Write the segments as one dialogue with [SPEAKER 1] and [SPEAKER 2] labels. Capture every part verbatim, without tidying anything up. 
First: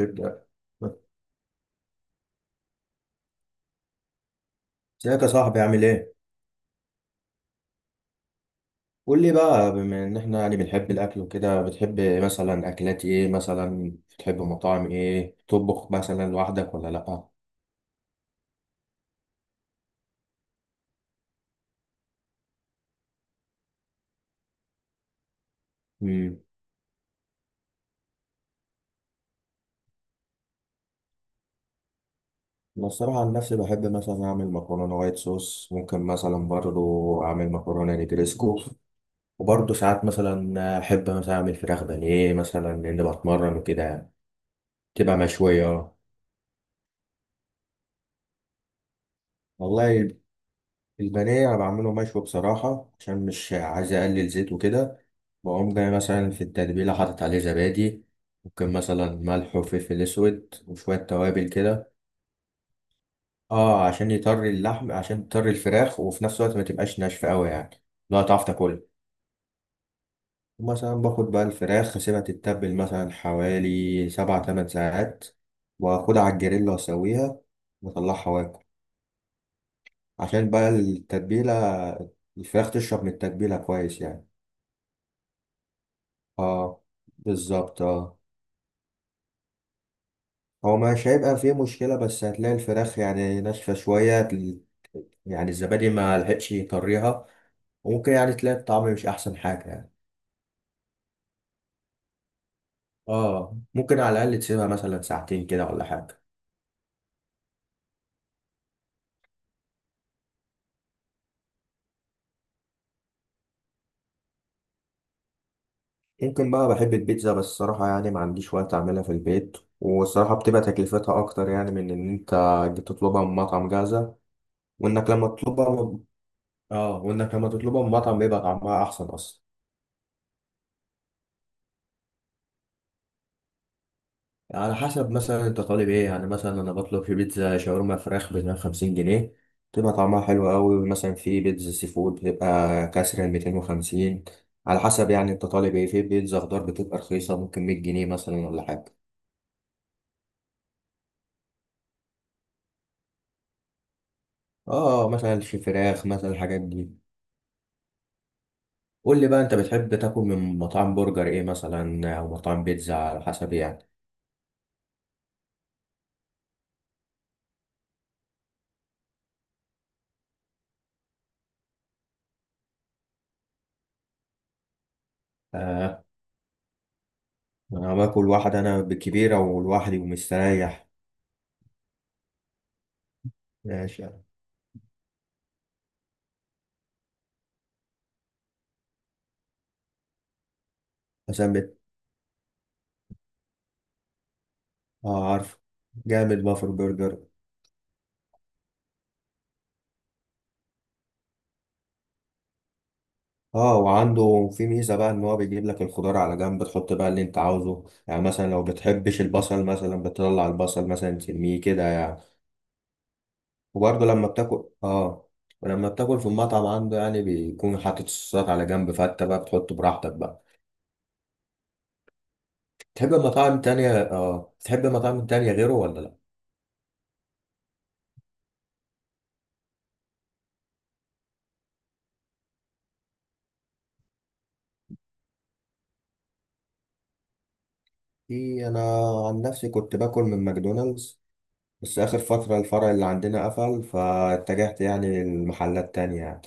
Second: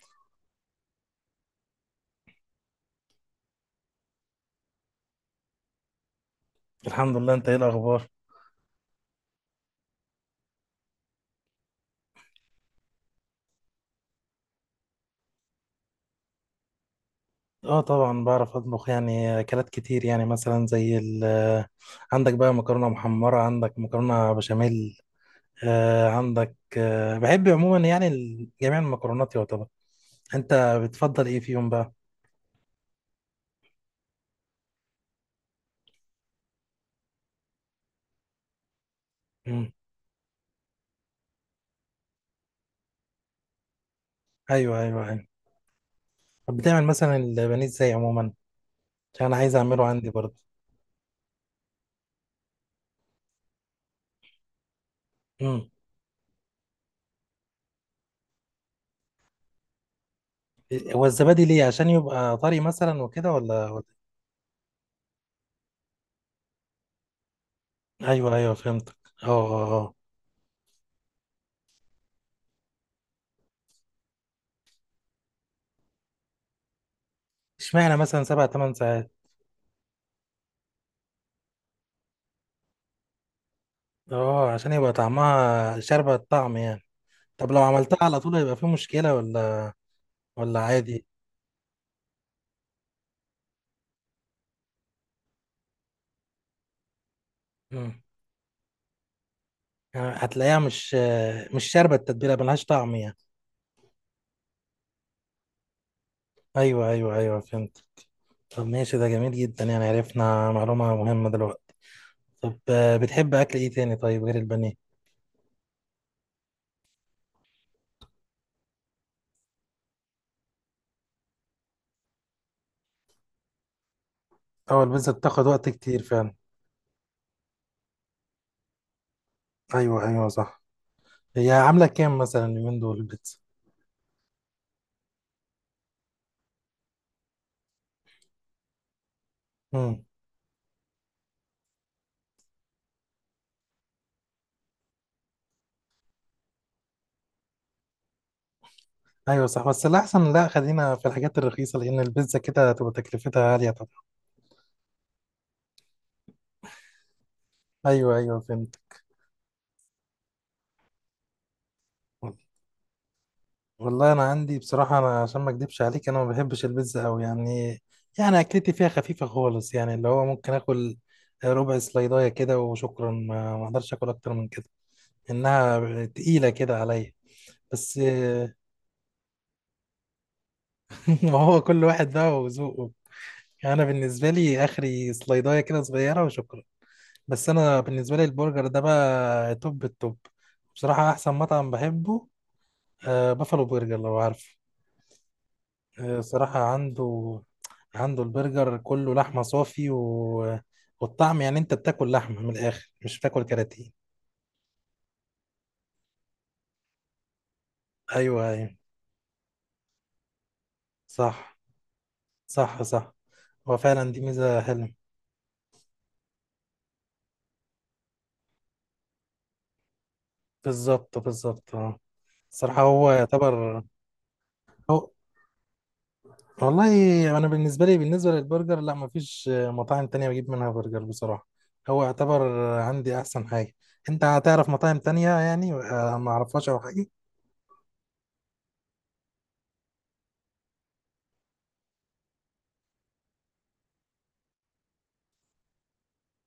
[SPEAKER 1] يبدأ. ازيك يا صاحبي؟ عامل ايه؟
[SPEAKER 2] الحمد لله، انت ايه الاخبار؟
[SPEAKER 1] قول لي بقى، بما ان احنا يعني بنحب الاكل وكده، بتحب مثلا اكلات ايه؟ مثلا بتحب مطاعم ايه؟ تطبخ مثلا لوحدك ولا لأ؟
[SPEAKER 2] اه طبعا بعرف اطبخ، يعني اكلات كتير. يعني مثلا زي ال آه، عندك بقى مكرونه محمره، عندك مكرونه بشاميل. آه
[SPEAKER 1] امم.
[SPEAKER 2] عندك، آه بحب عموما يعني ال- جميع المكرونات يعتبر. انت بتفضل ايه فيهم بقى؟
[SPEAKER 1] انا الصراحة عن نفسي بحب مثلا اعمل مكرونة وايت صوص، ممكن مثلا برضو اعمل مكرونة نجريسكو،
[SPEAKER 2] مم.
[SPEAKER 1] وبرضو ساعات مثلا احب مثلا اعمل فراخ بانيه مثلا لان بتمرن وكده يعني.
[SPEAKER 2] ايوه ايوه
[SPEAKER 1] تبقى
[SPEAKER 2] ايوه.
[SPEAKER 1] مشوية.
[SPEAKER 2] طب بتعمل مثلا البانيه ازاي عموما؟ عشان انا عايز اعمله
[SPEAKER 1] والله
[SPEAKER 2] عندي برضه.
[SPEAKER 1] البانيه انا بعمله مشوي بصراحه عشان مش عايز اقلل زيت وكده.
[SPEAKER 2] مم.
[SPEAKER 1] بقوم جاي مثلا في التتبيله حاطط عليه زبادي، ممكن مثلا ملح وفلفل اسود وشويه
[SPEAKER 2] هو الزبادي
[SPEAKER 1] توابل
[SPEAKER 2] ليه؟ عشان
[SPEAKER 1] كده.
[SPEAKER 2] يبقى طري مثلا وكده ولا ولا-؟
[SPEAKER 1] اه عشان يطري اللحم، عشان يطري الفراخ، وفي نفس الوقت ما تبقاش ناشفه قوي يعني، لا
[SPEAKER 2] ايوه
[SPEAKER 1] تعرف
[SPEAKER 2] ايوه
[SPEAKER 1] تاكلها.
[SPEAKER 2] فهمتك. اه اه اه.
[SPEAKER 1] مثلا باخد بقى الفراخ اسيبها تتبل مثلا حوالي سبع تمن ساعات، واخدها على الجريل واسويها
[SPEAKER 2] اشمعنى مثلا
[SPEAKER 1] واطلعها
[SPEAKER 2] سبع
[SPEAKER 1] واكل،
[SPEAKER 2] ثمان ساعات؟
[SPEAKER 1] عشان بقى التتبيله، الفراخ تشرب من التتبيله كويس يعني.
[SPEAKER 2] اه، عشان يبقى طعمها شاربة الطعم
[SPEAKER 1] اه،
[SPEAKER 2] يعني. طب لو
[SPEAKER 1] بالظبط
[SPEAKER 2] عملتها
[SPEAKER 1] اه.
[SPEAKER 2] على طول هيبقى في مشكلة ولا ولا
[SPEAKER 1] هو
[SPEAKER 2] عادي؟
[SPEAKER 1] مش هيبقى فيه مشكلة، بس هتلاقي الفراخ يعني ناشفة شوية، تل- يعني الزبادي ما لحقش يطريها،
[SPEAKER 2] مم.
[SPEAKER 1] وممكن يعني تلاقي الطعم مش أحسن حاجة يعني.
[SPEAKER 2] يعني هتلاقيها مش، مش شاربة التتبيلة، ملهاش طعم يعني.
[SPEAKER 1] اه، ممكن على الأقل تسيبها مثلا ساعتين كده ولا حاجة.
[SPEAKER 2] ايوه ايوه ايوه فهمت. طب ماشي، ده جميل جدا، يعني عرفنا معلومة مهمة دلوقتي. طب آه، بتحب اكل ايه تاني طيب غير البانيه؟
[SPEAKER 1] ممكن بقى بحب البيتزا، بس الصراحة يعني ما عنديش وقت أعملها في البيت، والصراحة بتبقى تكلفتها أكتر يعني من إن أنت تطلبها من مطعم جاهزة.
[SPEAKER 2] اه،
[SPEAKER 1] وإنك
[SPEAKER 2] البيتزا
[SPEAKER 1] لما
[SPEAKER 2] بتاخد وقت
[SPEAKER 1] تطلبها من...
[SPEAKER 2] كتير فعلا.
[SPEAKER 1] اه وإنك لما تطلبها من مطعم بيبقى طعمها أحسن أصلا.
[SPEAKER 2] ايوه ايوه صح. هي عاملة كام مثلا اليومين دول البيتزا؟
[SPEAKER 1] على حسب مثلا انت طالب ايه يعني، مثلا انا بطلب في بيتزا شاورما فراخ ب مية وخمسين جنيه، بتبقى
[SPEAKER 2] مم.
[SPEAKER 1] طعمها حلو قوي. مثلا في بيتزا سي فود بتبقى كسر ال ميتين وخمسين، على حسب يعني انت طالب ايه. في بيتزا خضار بتبقى رخيصة، ممكن مية جنيه مثلا ولا حاجة.
[SPEAKER 2] ايوه صح، بس الاحسن لا، خلينا في الحاجات الرخيصة، لان البيتزا كده هتبقى تكلفتها عالية طبعا.
[SPEAKER 1] اه مثلا في فراخ، مثلا الحاجات دي.
[SPEAKER 2] ايوه ايوه فهمت.
[SPEAKER 1] قول لي بقى، انت بتحب تاكل من مطاعم برجر ايه مثلا، او مطاعم بيتزا، على حسب يعني.
[SPEAKER 2] والله انا عندي بصراحه، انا عشان ما اكدبش عليك، انا ما بحبش البيتزا قوي يعني. يعني اكلتي فيها خفيفه خالص، يعني اللي هو ممكن اكل ربع سلايدايه كده وشكرا، ما ما اقدرش اكل اكتر من كده. انها
[SPEAKER 1] آه،
[SPEAKER 2] تقيله كده عليا.
[SPEAKER 1] انا
[SPEAKER 2] بس
[SPEAKER 1] باكل واحد انا بالكبيرة ولوحدي ومستريح.
[SPEAKER 2] ما هو كل واحد بقى وذوقه. يعني انا
[SPEAKER 1] ماشي.
[SPEAKER 2] بالنسبه لي اخري سلايدايه كده صغيره وشكرا. بس انا بالنسبه لي البرجر ده بقى توب التوب، بصراحه احسن
[SPEAKER 1] مثلا
[SPEAKER 2] مطعم
[SPEAKER 1] بت-
[SPEAKER 2] بحبه. آه، بافالو برجر لو عارفه.
[SPEAKER 1] اه عارف.
[SPEAKER 2] آه،
[SPEAKER 1] جامد
[SPEAKER 2] صراحة
[SPEAKER 1] بافر برجر.
[SPEAKER 2] عنده، عنده البرجر كله لحمة صافي و... والطعم، يعني انت بتاكل لحمة من الآخر، مش بتاكل
[SPEAKER 1] اه،
[SPEAKER 2] كراتين.
[SPEAKER 1] وعنده في ميزة بقى ان هو بيجيب لك الخضار على جنب، تحط بقى اللي انت عاوزه، يعني
[SPEAKER 2] ايوه
[SPEAKER 1] مثلا لو
[SPEAKER 2] ايوه
[SPEAKER 1] بتحبش البصل مثلا بتطلع البصل مثلا
[SPEAKER 2] صح.
[SPEAKER 1] ترميه كده يعني.
[SPEAKER 2] صح صح. هو
[SPEAKER 1] وبرضه
[SPEAKER 2] فعلا دي
[SPEAKER 1] لما
[SPEAKER 2] ميزة
[SPEAKER 1] بتاكل
[SPEAKER 2] حلوة.
[SPEAKER 1] اه ولما بتاكل في المطعم عنده يعني، بيكون حاطط الصوصات على جنب، فانت بقى بتحط براحتك بقى.
[SPEAKER 2] بالظبط بالظبط اه. الصراحة هو
[SPEAKER 1] تحب مطاعم
[SPEAKER 2] يعتبر.
[SPEAKER 1] تانية؟ اه، تحب
[SPEAKER 2] هو،
[SPEAKER 1] مطاعم تانية غيره ولا لا؟
[SPEAKER 2] والله انا بالنسبة لي، بالنسبة للبرجر لا، مفيش مطاعم تانية بجيب منها برجر بصراحة. هو يعتبر عندي احسن حاجة. انت هتعرف مطاعم تانية يعني آه، ما اعرفهاش او حاجة؟
[SPEAKER 1] في انا، عن نفسي كنت باكل من ماكدونالدز، بس اخر فترة الفرع اللي عندنا قفل، فاتجهت يعني لمحلات تانية يعني.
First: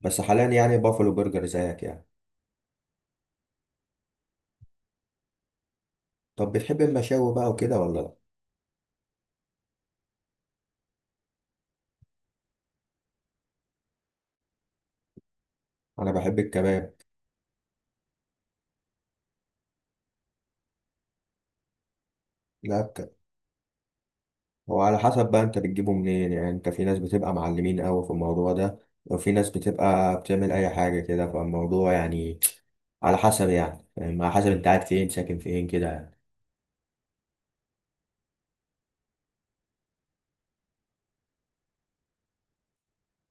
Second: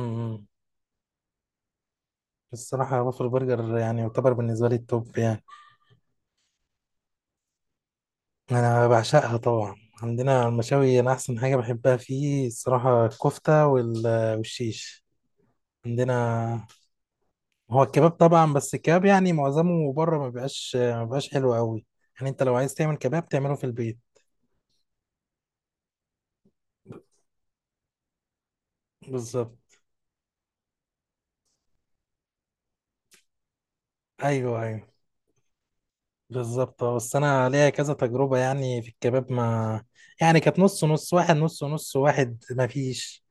[SPEAKER 1] بس حاليا يعني بافلو برجر زيك يعني.
[SPEAKER 2] الصراحة وافل برجر يعني يعتبر بالنسبة لي التوب يعني.
[SPEAKER 1] طب بتحب المشاوي بقى وكده ولا لا؟
[SPEAKER 2] أنا بعشقها طبعا. عندنا المشاوي، أنا أحسن حاجة بحبها فيه الصراحة الكفتة وال- والشيش
[SPEAKER 1] انا بحب
[SPEAKER 2] عندنا.
[SPEAKER 1] الكباب.
[SPEAKER 2] هو الكباب طبعا، بس الكباب يعني معظمه بره ما بيبقاش ما بيبقاش حلو قوي. يعني أنت لو عايز
[SPEAKER 1] لا
[SPEAKER 2] تعمل
[SPEAKER 1] ك-
[SPEAKER 2] كباب تعمله في البيت.
[SPEAKER 1] هو على حسب بقى انت بتجيبه منين يعني، انت في ناس بتبقى معلمين قوي في الموضوع ده، وفي ناس
[SPEAKER 2] بالظبط.
[SPEAKER 1] بتبقى بتعمل اي حاجه كده فالموضوع يعني. على حسب يعني، فاهم؟ على حسب
[SPEAKER 2] أيوه
[SPEAKER 1] انت قاعد
[SPEAKER 2] أيوه
[SPEAKER 1] فين، ساكن فين كده يعني.
[SPEAKER 2] بالظبط اه، بس انا ليا كذا تجربه يعني في الكباب، ما يعني كانت نص نص، واحد نص نص، واحد ما فيش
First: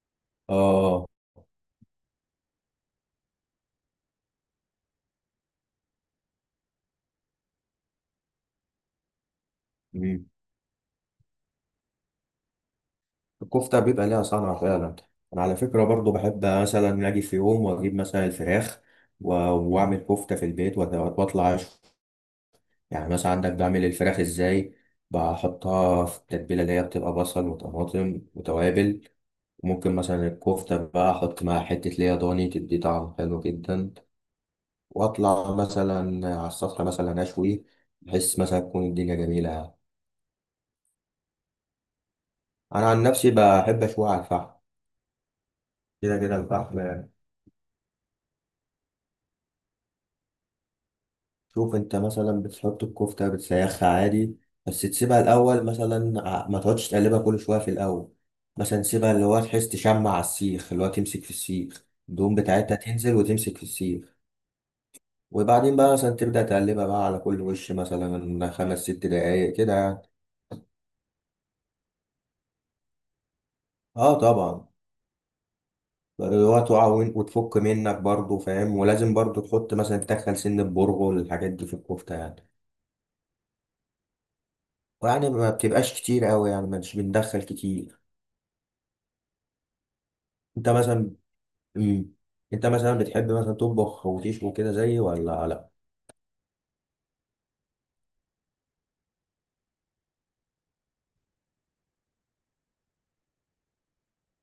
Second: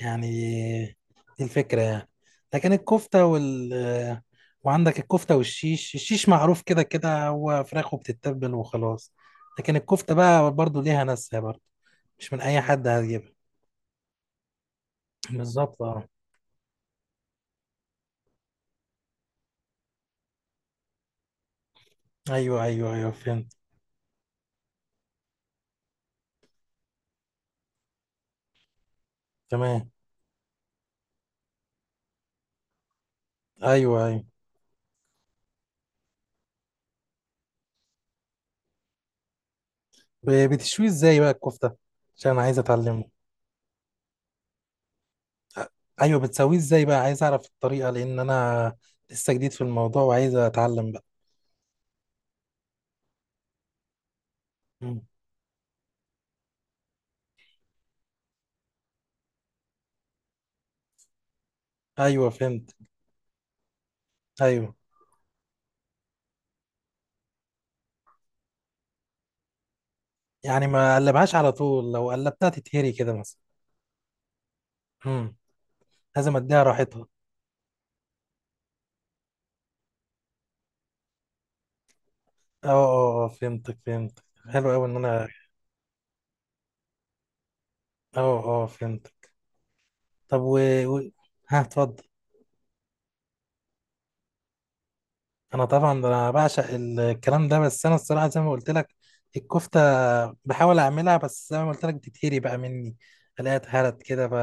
[SPEAKER 2] يعني.
[SPEAKER 1] اه.
[SPEAKER 2] دي الفكره يعني. لكن الكفته وال، وعندك الكفته والشيش، الشيش معروف كده كده هو فراخ وبتتبل وخلاص. لكن الكفته
[SPEAKER 1] مم.
[SPEAKER 2] بقى برضو ليها ناسها برضو، مش من اي حد هتجيبها.
[SPEAKER 1] الكفته بيبقى ليها صنعه فعلا. انا على
[SPEAKER 2] بالظبط
[SPEAKER 1] فكره
[SPEAKER 2] اه.
[SPEAKER 1] برضو بحب مثلا اجي في يوم واجيب مثلا الفراخ و- واعمل كفته في البيت، وأت- واطلع.
[SPEAKER 2] ايوه ايوه ايوه
[SPEAKER 1] يعني مثلا عندك
[SPEAKER 2] فهمت.
[SPEAKER 1] بعمل الفراخ ازاي: بحطها في التتبيله اللي هي بتبقى بصل وطماطم وتوابل،
[SPEAKER 2] تمام.
[SPEAKER 1] وممكن مثلا الكفته بقى احط معاها حته ليا ضاني، تدي طعم حلو جدا.
[SPEAKER 2] ايوه ايوه.
[SPEAKER 1] واطلع مثلا على السفره مثلا اشوي، بحس مثلا تكون الدنيا جميله.
[SPEAKER 2] ب- بتشوي ازاي بقى الكفته؟ عشان انا عايز
[SPEAKER 1] انا عن
[SPEAKER 2] اتعلمه.
[SPEAKER 1] نفسي بحب اشوي على الفحم، كده
[SPEAKER 2] ايوه
[SPEAKER 1] كده
[SPEAKER 2] بتسويه
[SPEAKER 1] الفحم.
[SPEAKER 2] ازاي بقى؟ عايز اعرف الطريقه، لان انا لسه جديد في الموضوع وعايز اتعلم بقى.
[SPEAKER 1] شوف انت مثلا بتحط الكفتة بتسيخها عادي، بس
[SPEAKER 2] مم.
[SPEAKER 1] تسيبها الأول مثلا، ع- ما تقعدش تقلبها كل شوية في الأول. مثلا سيبها اللي هو تحس تشمع على السيخ، اللي هو تمسك في السيخ،
[SPEAKER 2] ايوه
[SPEAKER 1] الدهون بتاعتها
[SPEAKER 2] فهمت.
[SPEAKER 1] تنزل وتمسك في السيخ،
[SPEAKER 2] ايوه،
[SPEAKER 1] وبعدين بقى مثلا تبدأ تقلبها بقى على كل وش، مثلا خمس ست دقايق كده يعني.
[SPEAKER 2] يعني ما قلبهاش على طول، لو قلبتها تتهري كده مثلا.
[SPEAKER 1] اه طبعا.
[SPEAKER 2] مم. لازم
[SPEAKER 1] اللي هو
[SPEAKER 2] اديها
[SPEAKER 1] تقع
[SPEAKER 2] راحتها.
[SPEAKER 1] وين- وتفك منك برضه، فاهم، ولازم برضه تحط مثلا، تدخل سن البرغل، الحاجات دي في الكفتة يعني.
[SPEAKER 2] اه اه اه فهمتك فهمتك. حلو قوي ان انا.
[SPEAKER 1] ويعني ما بتبقاش كتير قوي يعني، مش بندخل كتير.
[SPEAKER 2] اه اه فهمتك. طب و...
[SPEAKER 1] انت
[SPEAKER 2] و...
[SPEAKER 1] مثلا
[SPEAKER 2] ها اتفضل.
[SPEAKER 1] امم انت مثلا بتحب مثلا تطبخ وتشوي كده زيي ولا
[SPEAKER 2] انا
[SPEAKER 1] لا؟
[SPEAKER 2] طبعا ده انا بعشق الكلام ده، بس انا الصراحه زي ما قلت لك، الكفته بحاول اعملها، بس زي ما قلت لك بتتهري بقى مني، الاقيها اتهرت كده ف...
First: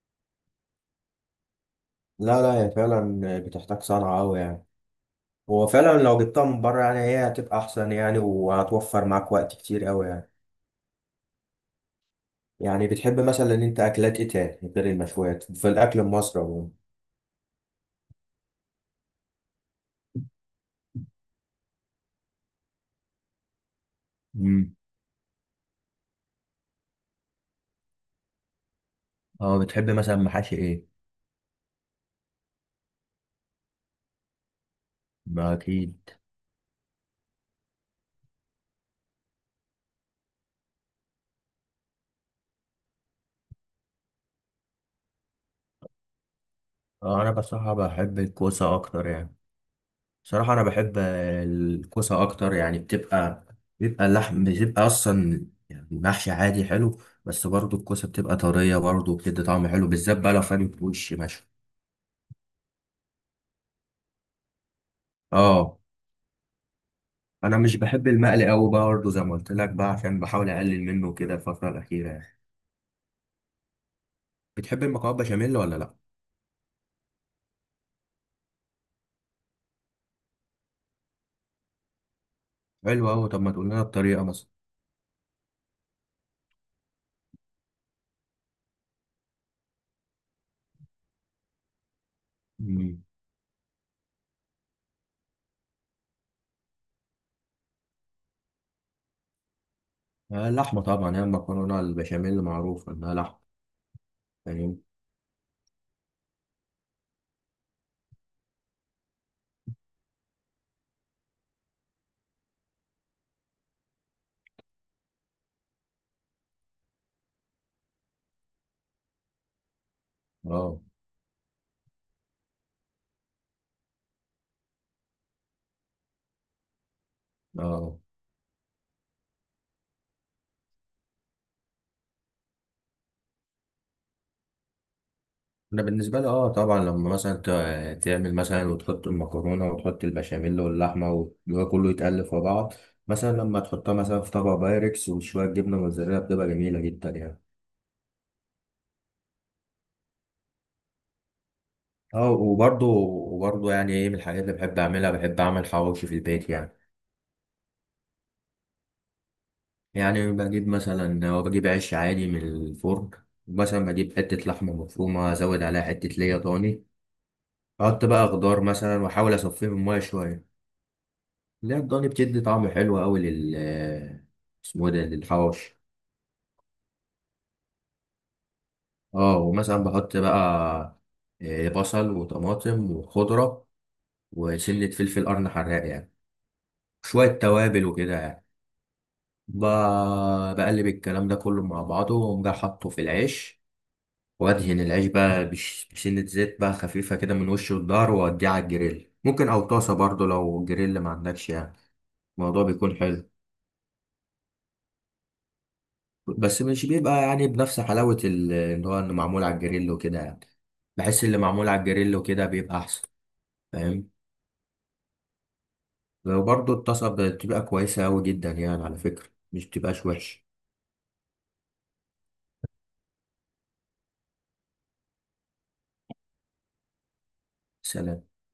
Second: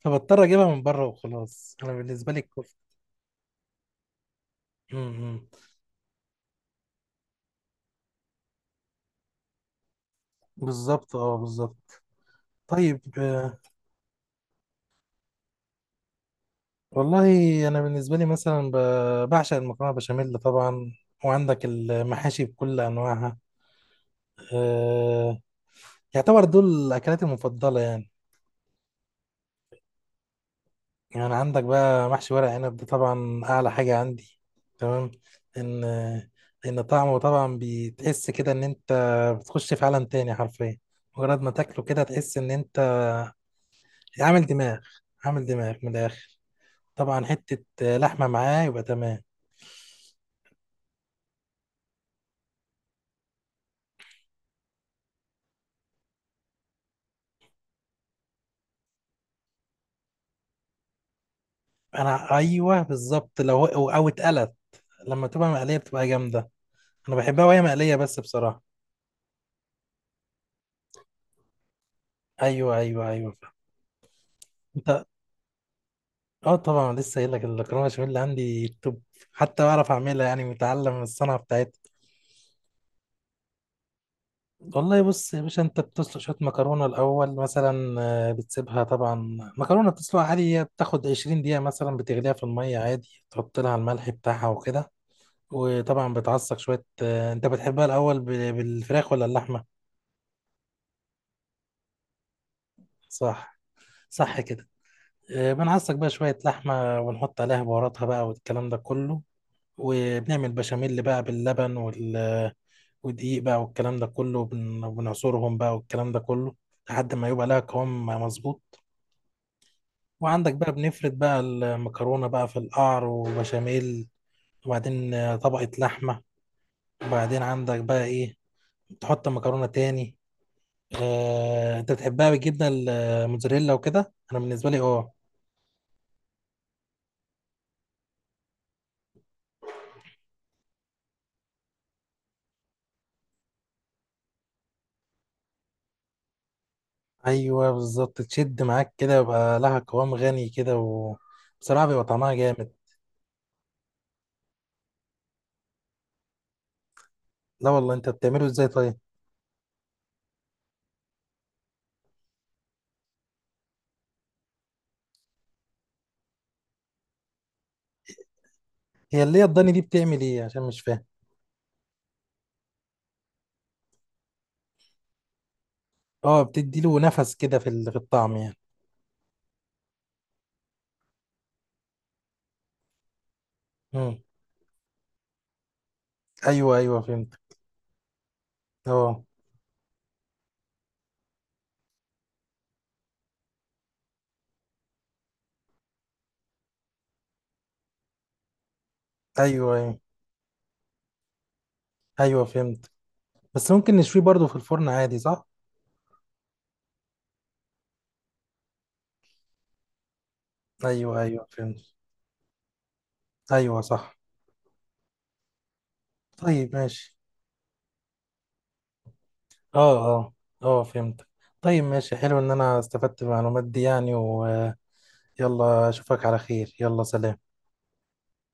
[SPEAKER 2] فبضطر اجيبها من بره وخلاص. انا بالنسبه لي
[SPEAKER 1] لا لا هي
[SPEAKER 2] الكفته.
[SPEAKER 1] فعلا بتحتاج صنعة أوي يعني.
[SPEAKER 2] امم.
[SPEAKER 1] هو فعلا لو جبتها من بره يعني هي هتبقى أحسن يعني، وهتوفر معاك وقت كتير أوي يعني.
[SPEAKER 2] بالظبط اه بالظبط.
[SPEAKER 1] يعني
[SPEAKER 2] طيب
[SPEAKER 1] بتحب مثلا
[SPEAKER 2] آه،
[SPEAKER 1] إن أنت أكلات إيه تاني غير المشويات في الأكل المصري عموما؟
[SPEAKER 2] والله انا بالنسبه لي مثلا ب- بعشق المكرونه بشاميل طبعا، وعندك المحاشي بكل انواعها.
[SPEAKER 1] امم.
[SPEAKER 2] آه، يعتبر دول اكلاتي المفضله يعني.
[SPEAKER 1] اه، بتحب مثلا محاشي ايه؟
[SPEAKER 2] يعني عندك بقى محشي ورق عنب، ده طبعا اعلى حاجه عندي. تمام.
[SPEAKER 1] ما
[SPEAKER 2] ان
[SPEAKER 1] اكيد.
[SPEAKER 2] ان طعمه طبعا بتحس كده ان انت بتخش في عالم تاني حرفيا. مجرد ما تاكله كده تحس ان انت عامل دماغ، عامل دماغ من الاخر.
[SPEAKER 1] آه،
[SPEAKER 2] طبعا
[SPEAKER 1] انا
[SPEAKER 2] حته
[SPEAKER 1] بصراحة بحب
[SPEAKER 2] لحمه معاه
[SPEAKER 1] الكوسة
[SPEAKER 2] يبقى
[SPEAKER 1] اكتر
[SPEAKER 2] تمام.
[SPEAKER 1] يعني. صراحة أنا بحب الكوسة أكتر يعني، بتبقى، بيبقى اللحم بتبقى أصلا يعني محشي عادي حلو، بس برضو الكوسة بتبقى طرية، برضو بتدي طعم حلو، بالذات بقى لو فاهم وش مشوي.
[SPEAKER 2] انا ايوه بالظبط، لو هو- او اتقلت، لما تبقى مقليه
[SPEAKER 1] أه.
[SPEAKER 2] بتبقى جامده. انا بحبها
[SPEAKER 1] أنا
[SPEAKER 2] وهي
[SPEAKER 1] مش
[SPEAKER 2] مقليه
[SPEAKER 1] بحب
[SPEAKER 2] بس
[SPEAKER 1] المقلي
[SPEAKER 2] بصراحه.
[SPEAKER 1] أوي بقى، برضو زي ما قلت لك بقى، عشان بحاول أقلل منه كده الفترة الأخيرة يعني.
[SPEAKER 2] ايوه ايوه ايوه.
[SPEAKER 1] بتحب
[SPEAKER 2] انت،
[SPEAKER 1] المكرونة بشاميل ولا لأ؟
[SPEAKER 2] اه طبعا لسه قايل لك، المكرونه بشاميل اللي عندي توب، حتى بعرف اعملها، يعني متعلم الصنعه بتاعتها.
[SPEAKER 1] حلو أوي، طب ما تقول لنا الطريقة مثلا.
[SPEAKER 2] والله بص يا باشا، انت بتسلق شويه مكرونه الاول مثلا. آه، بتسيبها طبعا، مكرونه بتسلقها عادي، هي بتاخد عشرين دقيقه مثلا، بتغليها في الميه
[SPEAKER 1] مم.
[SPEAKER 2] عادي، تحط لها الملح بتاعها وكده. وطبعا بتعصق شويه. آه، انت بتحبها الاول ب- بالفراخ ولا اللحمه؟
[SPEAKER 1] آه، اللحمة طبعا. هي المكرونة البشاميل معروف إنها لحمة.
[SPEAKER 2] صح. صح كده.
[SPEAKER 1] فاهم.
[SPEAKER 2] آه، بنعصق بقى شويه لحمه ونحط عليها بهاراتها بقى والكلام ده كله، وبنعمل بشاميل بقى باللبن وال، ودقيق بقى والكلام ده كله، بن- بنعصرهم بقى والكلام ده كله لحد ما يبقى لها قوام مظبوط. وعندك بقى
[SPEAKER 1] أه
[SPEAKER 2] بنفرد بقى المكرونة بقى في القعر وبشاميل، وبعدين آه، طبقة لحمة، وبعدين عندك
[SPEAKER 1] أه
[SPEAKER 2] بقى ايه، تحط المكرونة تاني. آه، انت بتحبها بالجبنة الموتزاريلا وكده؟ انا بالنسبة لي اه.
[SPEAKER 1] انا بالنسبه لي اه طبعا، لما مثلا ت- تعمل مثلا وتحط المكرونه وتحط البشاميل واللحمه وده كله يتقلب في بعض، مثلا لما تحطها مثلا في طبق بايركس وشويه جبنه موتزاريلا، بتبقى جميله جدا يعني.
[SPEAKER 2] ايوه بالظبط، تشد معاك كده يبقى لها قوام غني كده، وبصراحة بيبقى
[SPEAKER 1] اه،
[SPEAKER 2] طعمها جامد.
[SPEAKER 1] وبرضه وبرضه يعني ايه، من الحاجات اللي بحب اعملها، بحب اعمل حواوشي في البيت يعني.
[SPEAKER 2] لا والله، انت بتعمله ازاي طيب؟
[SPEAKER 1] يعني بجيب مثلا، هو بجيب عيش عادي من الفرن، مثلا بجيب حته لحمه مفرومه، ازود عليها حته ليا ضاني، احط بقى خضار مثلا،
[SPEAKER 2] هي
[SPEAKER 1] واحاول
[SPEAKER 2] اللي هي
[SPEAKER 1] اصفيه
[SPEAKER 2] الضاني
[SPEAKER 1] من
[SPEAKER 2] دي
[SPEAKER 1] الميه
[SPEAKER 2] بتعمل ايه؟
[SPEAKER 1] شويه.
[SPEAKER 2] عشان مش فاهم.
[SPEAKER 1] لا الضاني بتدي طعم حلو قوي لل، اسمه إيه ده، للحواوشي.
[SPEAKER 2] اه، بتدي له نفس كده في ال- في الطعم يعني.
[SPEAKER 1] اه، ومثلا بحط بقى آه، بصل وطماطم وخضرة
[SPEAKER 2] مم.
[SPEAKER 1] وسنة فلفل قرن حراق يعني،
[SPEAKER 2] ايوه ايوه
[SPEAKER 1] شوية
[SPEAKER 2] فهمت.
[SPEAKER 1] توابل وكده يعني.
[SPEAKER 2] اه.
[SPEAKER 1] ب- بقلب الكلام ده كله مع بعضه، وأقوم جاي حاطه في العيش، وأدهن العيش بقى بش- بسنة زيت بقى خفيفة كده من وش الظهر، وأوديه على الجريل ممكن، أو
[SPEAKER 2] ايوه
[SPEAKER 1] طاسة
[SPEAKER 2] ايوه
[SPEAKER 1] برضه لو جريل ما عندكش يعني.
[SPEAKER 2] ايوه
[SPEAKER 1] الموضوع
[SPEAKER 2] فهمت.
[SPEAKER 1] بيكون حلو.
[SPEAKER 2] بس ممكن نشويه برضه في الفرن عادي، صح؟
[SPEAKER 1] بس مش بيبقى يعني بنفس حلاوة ال- اللي هو انه معمول على الجريل وكده يعني.
[SPEAKER 2] ايوه
[SPEAKER 1] بحس اللي
[SPEAKER 2] ايوه
[SPEAKER 1] معمول على
[SPEAKER 2] فهمت.
[SPEAKER 1] الجريل وكده بيبقى احسن،
[SPEAKER 2] ايوه
[SPEAKER 1] فاهم.
[SPEAKER 2] صح.
[SPEAKER 1] وبرضه
[SPEAKER 2] طيب
[SPEAKER 1] الطاسة
[SPEAKER 2] ماشي.
[SPEAKER 1] بتبقى كويسة أوي جدا يعني، على فكرة مش بتبقاش
[SPEAKER 2] اه اه
[SPEAKER 1] وحش.
[SPEAKER 2] اه فهمت. طيب ماشي، حلو ان انا استفدت من المعلومات دي يعني. ويلا، اشوفك على خير، يلا سلام.
[SPEAKER 1] سلام.